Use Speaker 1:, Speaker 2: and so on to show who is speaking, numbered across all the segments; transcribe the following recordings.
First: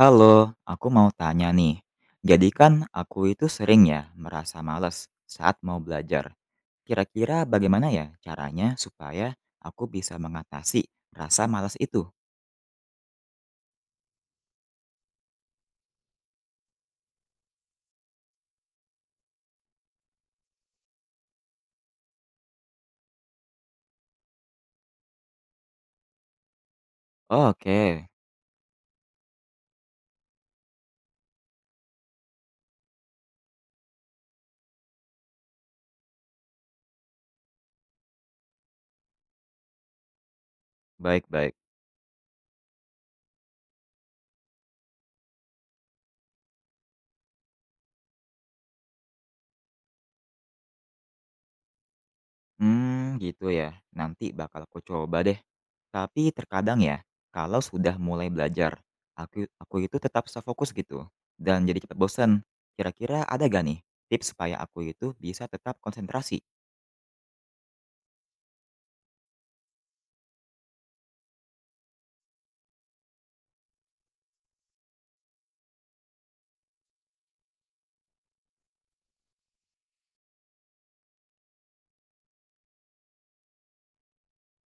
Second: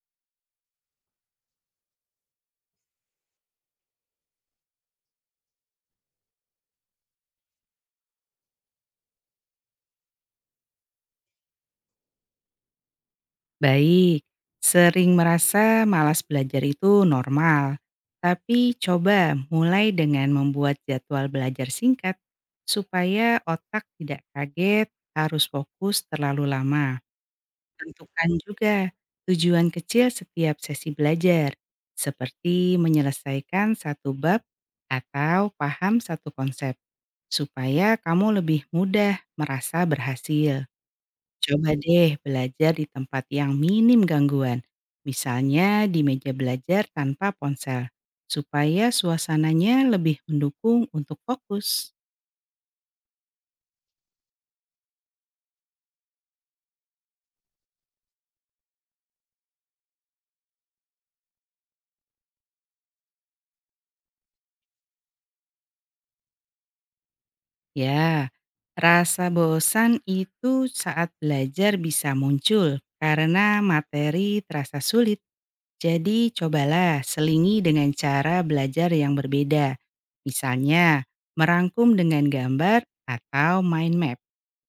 Speaker 1: Halo, aku mau tanya nih. Jadi kan aku itu sering ya merasa malas saat mau belajar. Kira-kira bagaimana ya caranya supaya aku bisa mengatasi rasa malas itu?
Speaker 2: Baik, sering merasa malas belajar itu normal. Tapi coba mulai dengan membuat jadwal belajar singkat supaya otak tidak kaget harus fokus terlalu lama.
Speaker 1: Oke,
Speaker 2: Tentukan juga tujuan kecil setiap sesi belajar, seperti menyelesaikan satu bab atau paham satu konsep, supaya kamu lebih mudah merasa berhasil.
Speaker 1: baik-baik.
Speaker 2: Coba deh belajar di tempat yang minim gangguan, misalnya di meja belajar tanpa ponsel, supaya suasananya lebih mendukung untuk fokus.
Speaker 1: Hmm, gitu ya. Nanti bakal aku coba deh. Tapi terkadang ya, kalau sudah mulai belajar, aku itu tetap susah fokus gitu dan jadi cepat bosan. Kira-kira ada gak nih tips supaya aku itu bisa tetap konsentrasi?
Speaker 2: Ya, rasa bosan itu saat belajar bisa muncul karena materi terasa sulit. Jadi cobalah selingi dengan cara belajar yang berbeda. Misalnya, merangkum dengan gambar atau mind map.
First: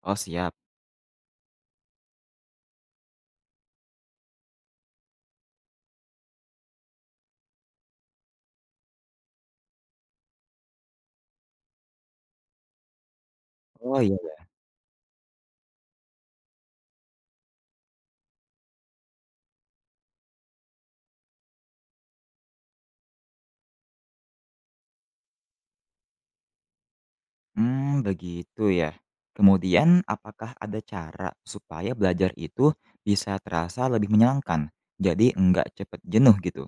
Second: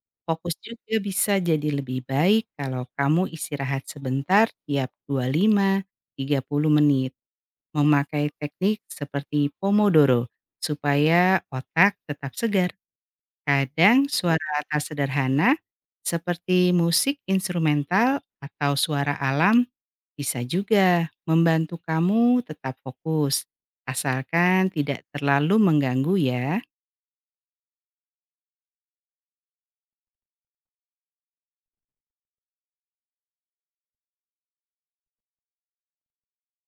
Speaker 1: Oh,
Speaker 2: Fokus
Speaker 1: siap.
Speaker 2: juga bisa jadi lebih baik kalau kamu istirahat sebentar tiap 25-30 menit. Memakai teknik seperti Pomodoro supaya otak tetap segar.
Speaker 1: Oh,
Speaker 2: Kadang
Speaker 1: iya.
Speaker 2: suara atas sederhana seperti musik instrumental atau suara alam bisa juga membantu kamu tetap fokus. Asalkan tidak terlalu mengganggu ya.
Speaker 1: Hmm begitu ya. Kemudian apakah ada cara supaya belajar itu bisa terasa lebih menyenangkan? Jadi enggak cepet jenuh gitu?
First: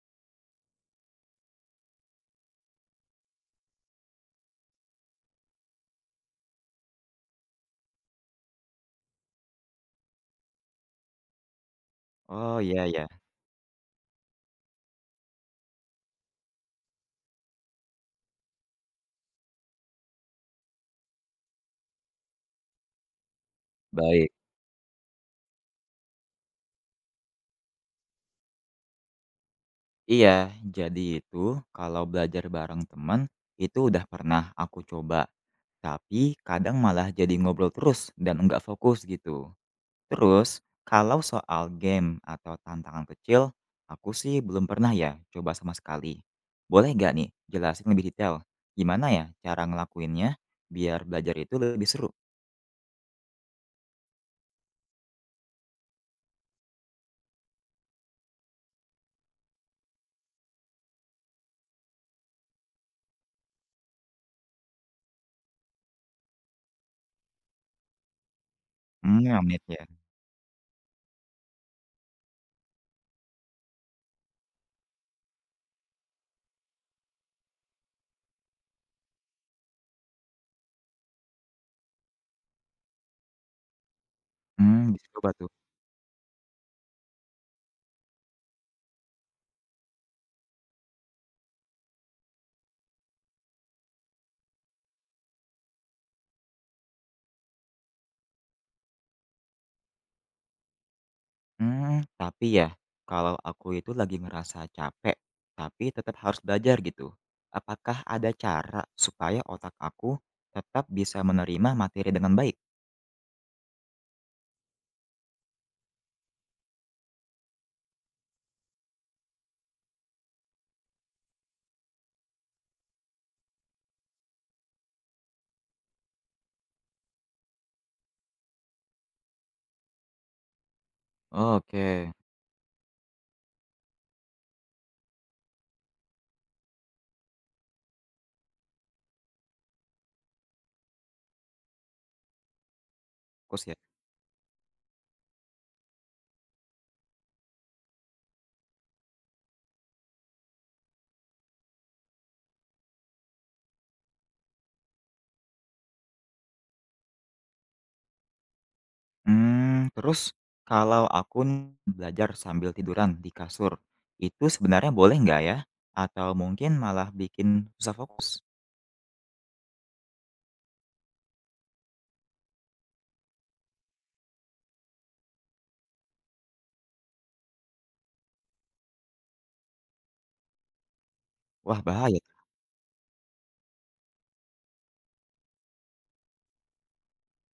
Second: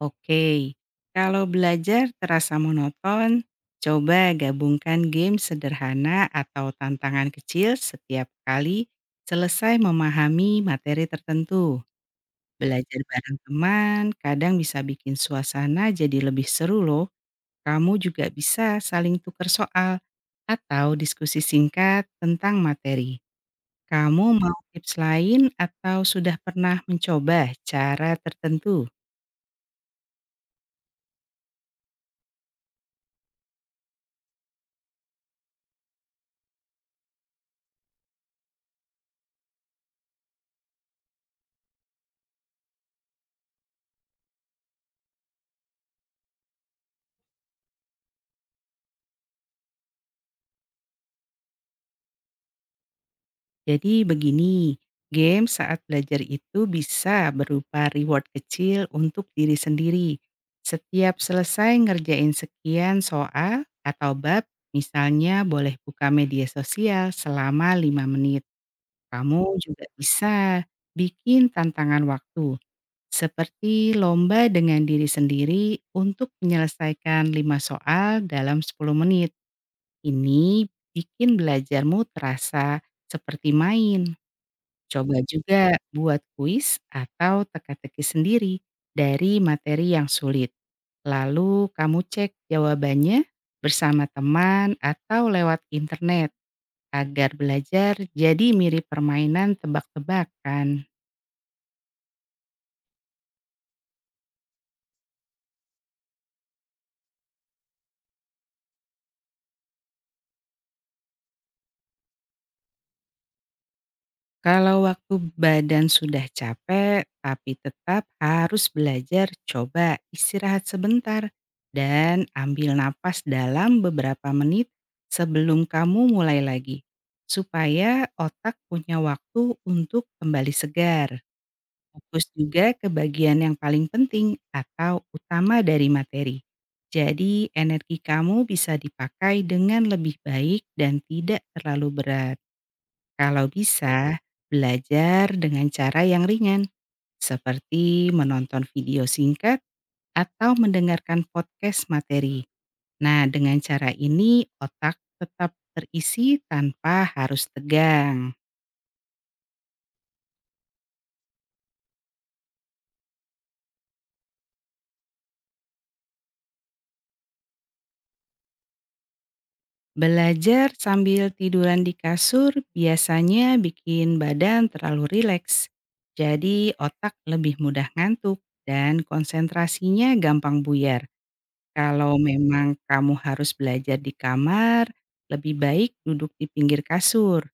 Speaker 2: Oke, kalau belajar terasa monoton, coba gabungkan game sederhana atau tantangan kecil setiap kali selesai memahami materi tertentu.
Speaker 1: Oh, iya
Speaker 2: Belajar
Speaker 1: ya,
Speaker 2: bareng teman kadang bisa bikin suasana jadi lebih seru loh. Kamu juga bisa saling tukar soal atau diskusi singkat tentang materi.
Speaker 1: baik.
Speaker 2: Kamu mau tips lain atau sudah pernah mencoba cara tertentu?
Speaker 1: Iya, jadi itu kalau belajar bareng teman, itu udah pernah aku coba, tapi kadang malah jadi ngobrol terus dan enggak fokus gitu. Terus, kalau soal game atau tantangan kecil, aku sih belum pernah ya coba sama sekali. Boleh nggak nih jelasin lebih detail? Gimana ya cara ngelakuinnya biar belajar itu lebih seru?
Speaker 2: Jadi begini, game saat belajar itu bisa berupa reward kecil untuk diri sendiri. Setiap selesai ngerjain sekian soal atau bab, misalnya boleh buka media sosial selama 5 menit.
Speaker 1: Hmm, 5
Speaker 2: Kamu juga
Speaker 1: ya.
Speaker 2: bisa bikin tantangan waktu, seperti lomba dengan diri sendiri untuk menyelesaikan 5 soal dalam 10 menit. Ini bikin belajarmu terasa seperti main.
Speaker 1: Hmm, bisa
Speaker 2: Coba
Speaker 1: coba tuh.
Speaker 2: juga buat kuis atau teka-teki sendiri dari materi yang sulit. Lalu kamu cek jawabannya bersama teman atau lewat internet agar belajar jadi mirip permainan tebak-tebakan.
Speaker 1: Hmm, tapi ya kalau aku itu lagi ngerasa capek, tapi tetap harus belajar gitu. Apakah ada cara supaya otak aku tetap bisa menerima materi dengan baik?
Speaker 2: Kalau waktu badan sudah capek, tapi tetap harus belajar, coba istirahat sebentar dan ambil napas dalam beberapa menit sebelum kamu mulai lagi, supaya otak punya waktu untuk kembali segar.
Speaker 1: Oke,
Speaker 2: Fokus juga ke bagian yang paling penting atau utama dari materi. Jadi, energi kamu bisa dipakai dengan lebih baik dan tidak terlalu berat. Kalau
Speaker 1: fokus ya.
Speaker 2: bisa, belajar dengan cara yang ringan, seperti menonton video singkat atau mendengarkan podcast materi. Nah, dengan cara ini otak tetap terisi tanpa harus tegang.
Speaker 1: Mmm, terus kalau aku belajar sambil tiduran di kasur, itu sebenarnya boleh nggak ya? Atau mungkin malah bikin susah fokus?
Speaker 2: Belajar sambil tiduran di kasur biasanya bikin badan terlalu rileks. Jadi otak lebih mudah ngantuk dan konsentrasinya gampang buyar.
Speaker 1: Wah,
Speaker 2: Kalau
Speaker 1: bahaya tuh
Speaker 2: memang kamu harus belajar di kamar, lebih baik duduk di pinggir kasur,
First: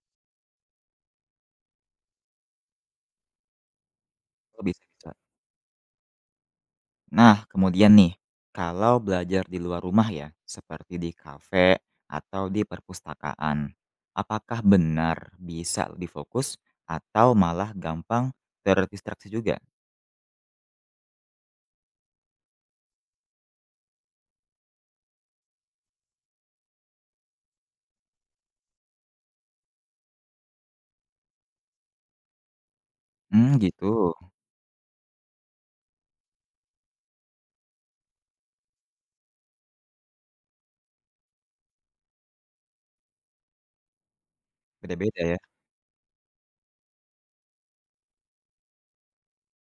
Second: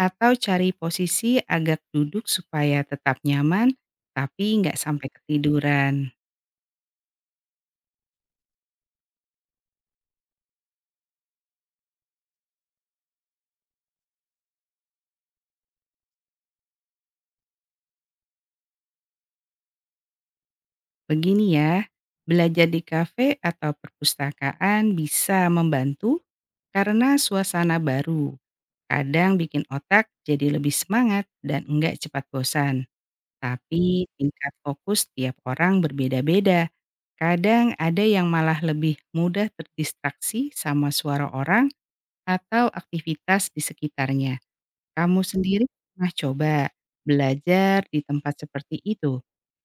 Speaker 2: atau cari posisi agak duduk supaya tetap nyaman, tapi
Speaker 1: kalau
Speaker 2: nggak sampai
Speaker 1: bisa-bisa.
Speaker 2: ketiduran.
Speaker 1: Nah kemudian nih, kalau belajar di luar rumah ya, seperti di kafe atau di perpustakaan, apakah benar bisa lebih fokus atau malah gampang terdistraksi juga?
Speaker 2: Begini ya, belajar di kafe atau perpustakaan bisa membantu karena suasana baru. Kadang bikin otak jadi lebih semangat dan enggak cepat bosan.
Speaker 1: Hmm, gitu,
Speaker 2: Tapi tingkat fokus tiap orang berbeda-beda. Kadang ada yang malah lebih mudah terdistraksi sama suara orang atau aktivitas di sekitarnya. Kamu
Speaker 1: beda-beda ya.
Speaker 2: sendiri pernah coba belajar di tempat seperti itu?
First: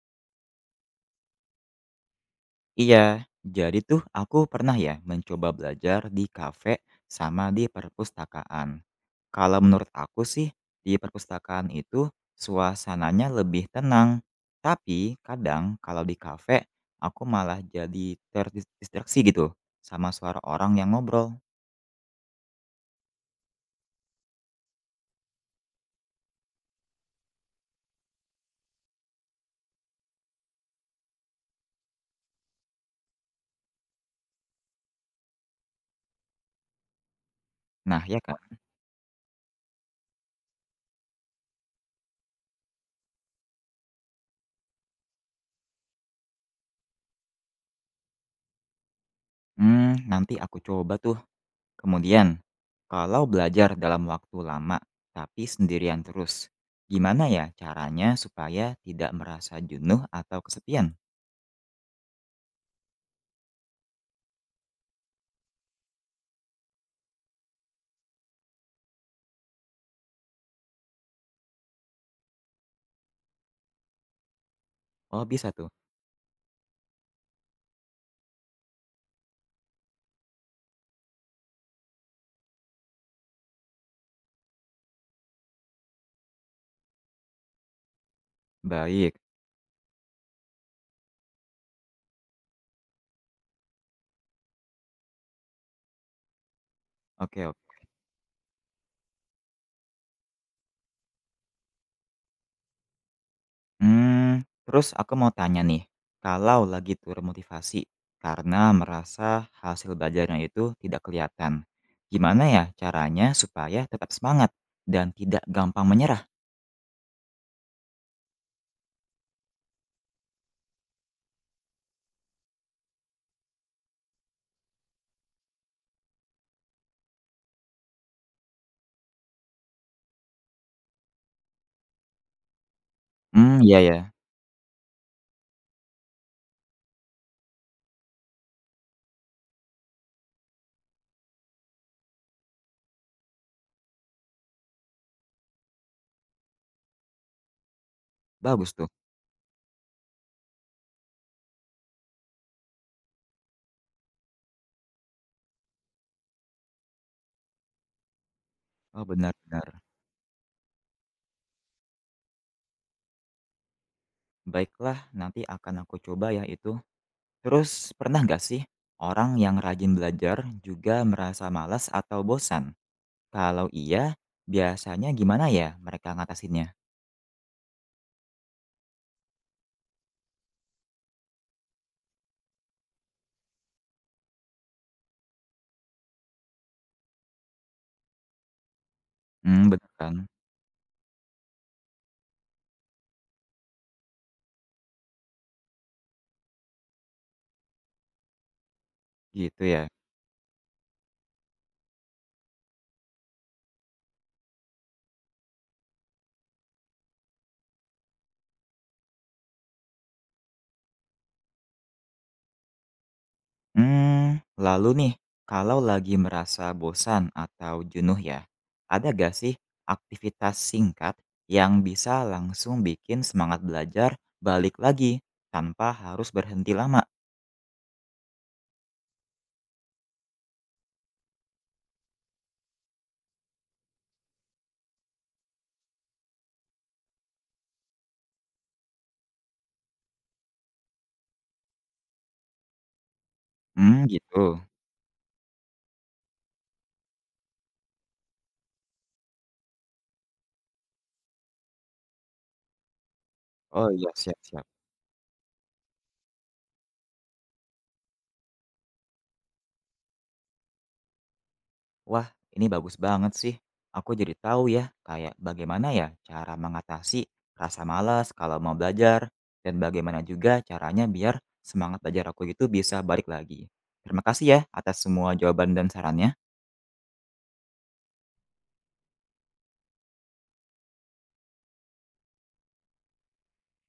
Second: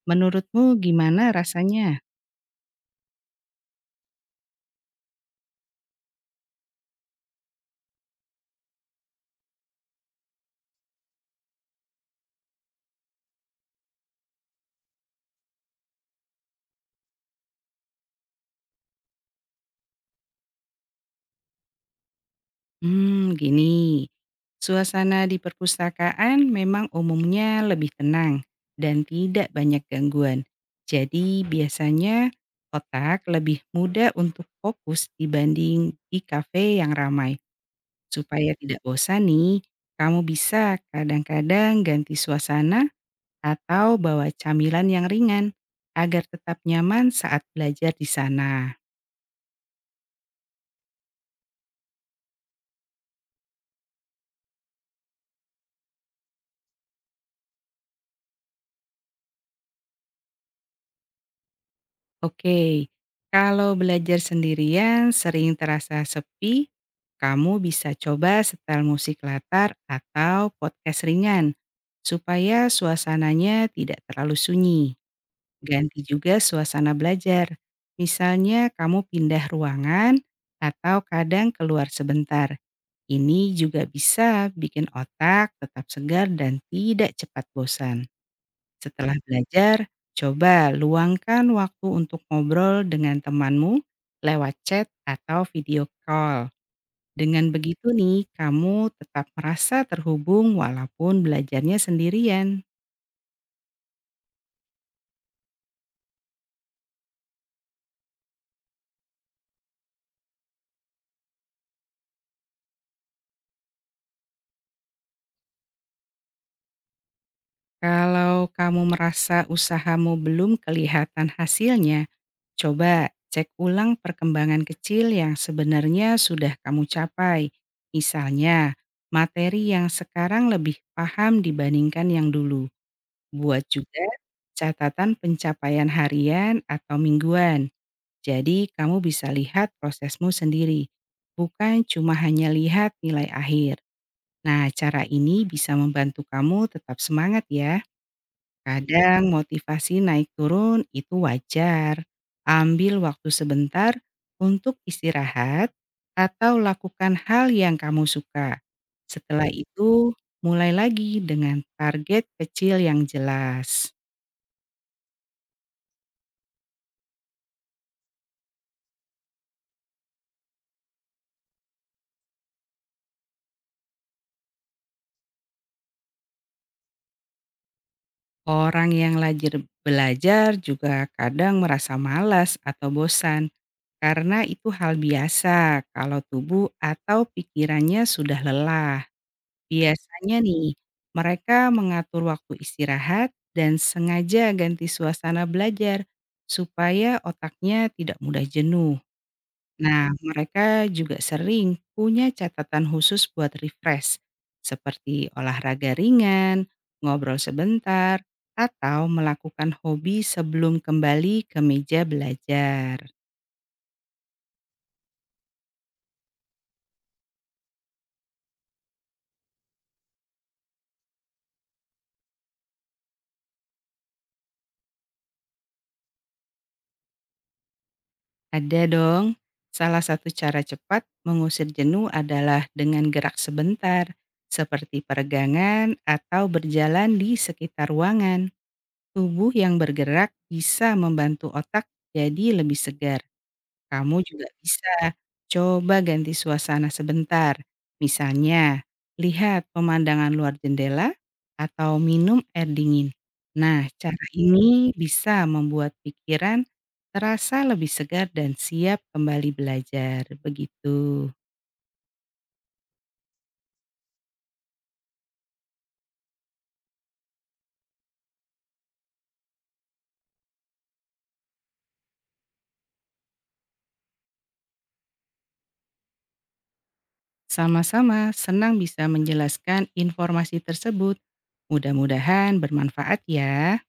Speaker 2: Menurutmu gimana rasanya?
Speaker 1: Iya, jadi tuh aku pernah ya mencoba belajar di kafe sama di perpustakaan. Kalau menurut aku sih, di perpustakaan itu suasananya lebih tenang. Tapi kadang kalau di kafe, aku malah jadi terdistraksi gitu sama suara orang yang ngobrol.
Speaker 2: Hmm, gini. Suasana di perpustakaan memang umumnya lebih tenang dan tidak banyak gangguan. Jadi biasanya otak lebih mudah untuk fokus dibanding di kafe yang ramai.
Speaker 1: Nah ya kan,
Speaker 2: Supaya tidak bosan nih, kamu bisa kadang-kadang ganti suasana atau bawa camilan yang ringan agar tetap nyaman saat belajar di sana.
Speaker 1: hmm, nanti aku coba tuh. Kemudian, kalau belajar dalam waktu lama tapi sendirian terus, gimana ya caranya supaya tidak merasa jenuh atau kesepian?
Speaker 2: Oke, kalau belajar sendirian sering terasa sepi, kamu bisa coba setel musik latar atau podcast ringan supaya suasananya tidak terlalu sunyi.
Speaker 1: Oh, bisa tuh.
Speaker 2: Ganti juga suasana belajar. Misalnya kamu pindah ruangan atau kadang keluar sebentar. Ini juga bisa bikin otak tetap segar dan tidak cepat bosan.
Speaker 1: Baik.
Speaker 2: Setelah belajar, coba luangkan waktu untuk ngobrol dengan temanmu lewat chat atau video call. Dengan
Speaker 1: Oke, oke.
Speaker 2: begitu nih, kamu tetap merasa terhubung walaupun belajarnya sendirian.
Speaker 1: Hmm, terus aku mau tanya nih, kalau lagi turun motivasi karena merasa hasil belajarnya itu tidak kelihatan, gimana ya caranya supaya tetap semangat dan tidak gampang menyerah?
Speaker 2: Kalau kamu merasa usahamu belum kelihatan hasilnya, coba cek ulang perkembangan kecil yang sebenarnya sudah kamu capai. Misalnya, materi yang sekarang lebih paham dibandingkan yang dulu.
Speaker 1: Hmm,
Speaker 2: Buat
Speaker 1: iya
Speaker 2: juga
Speaker 1: ya.
Speaker 2: catatan pencapaian harian atau mingguan. Jadi kamu bisa lihat prosesmu sendiri, bukan cuma hanya lihat nilai akhir. Nah, cara ini bisa membantu kamu tetap semangat ya.
Speaker 1: Bagus tuh.
Speaker 2: Kadang motivasi naik turun itu wajar. Ambil waktu sebentar untuk istirahat atau lakukan hal yang kamu suka.
Speaker 1: Oh,
Speaker 2: Setelah
Speaker 1: benar-benar.
Speaker 2: itu, mulai lagi dengan target kecil yang jelas.
Speaker 1: Baiklah, nanti akan aku coba ya itu. Terus pernah nggak sih orang yang rajin belajar juga merasa malas atau bosan? Kalau iya, biasanya gimana ya mereka ngatasinnya?
Speaker 2: Orang yang lajir belajar juga kadang merasa malas atau bosan, karena itu hal biasa kalau tubuh atau pikirannya sudah lelah.
Speaker 1: Hmm, bener kan?
Speaker 2: Biasanya nih, mereka mengatur waktu istirahat dan sengaja ganti suasana belajar supaya otaknya tidak mudah jenuh.
Speaker 1: Gitu ya.
Speaker 2: Nah, mereka juga sering punya catatan khusus buat refresh, seperti olahraga ringan, ngobrol sebentar, atau melakukan hobi sebelum kembali ke meja belajar.
Speaker 1: Hmm, lalu nih, kalau lagi merasa bosan atau jenuh ya, ada gak sih aktivitas singkat yang bisa langsung bikin semangat belajar balik lagi tanpa harus berhenti lama?
Speaker 2: Ada dong, salah satu cara cepat mengusir jenuh adalah dengan gerak sebentar, seperti peregangan atau berjalan di sekitar ruangan. Tubuh yang bergerak bisa membantu otak jadi lebih segar.
Speaker 1: Hmm,
Speaker 2: Kamu
Speaker 1: gitu.
Speaker 2: juga bisa coba ganti suasana sebentar. Misalnya, lihat pemandangan luar jendela atau minum air dingin. Nah,
Speaker 1: Oh iya,
Speaker 2: cara
Speaker 1: siap-siap.
Speaker 2: ini bisa membuat pikiran terasa lebih segar dan siap kembali belajar. Begitu.
Speaker 1: Wah, ini bagus banget sih. Aku jadi tahu ya, kayak bagaimana ya cara mengatasi rasa malas kalau mau belajar, dan bagaimana juga caranya biar semangat belajar aku itu bisa balik lagi. Terima kasih ya atas semua jawaban dan sarannya.
Speaker 2: Sama-sama, senang bisa menjelaskan informasi tersebut. Mudah-mudahan bermanfaat ya.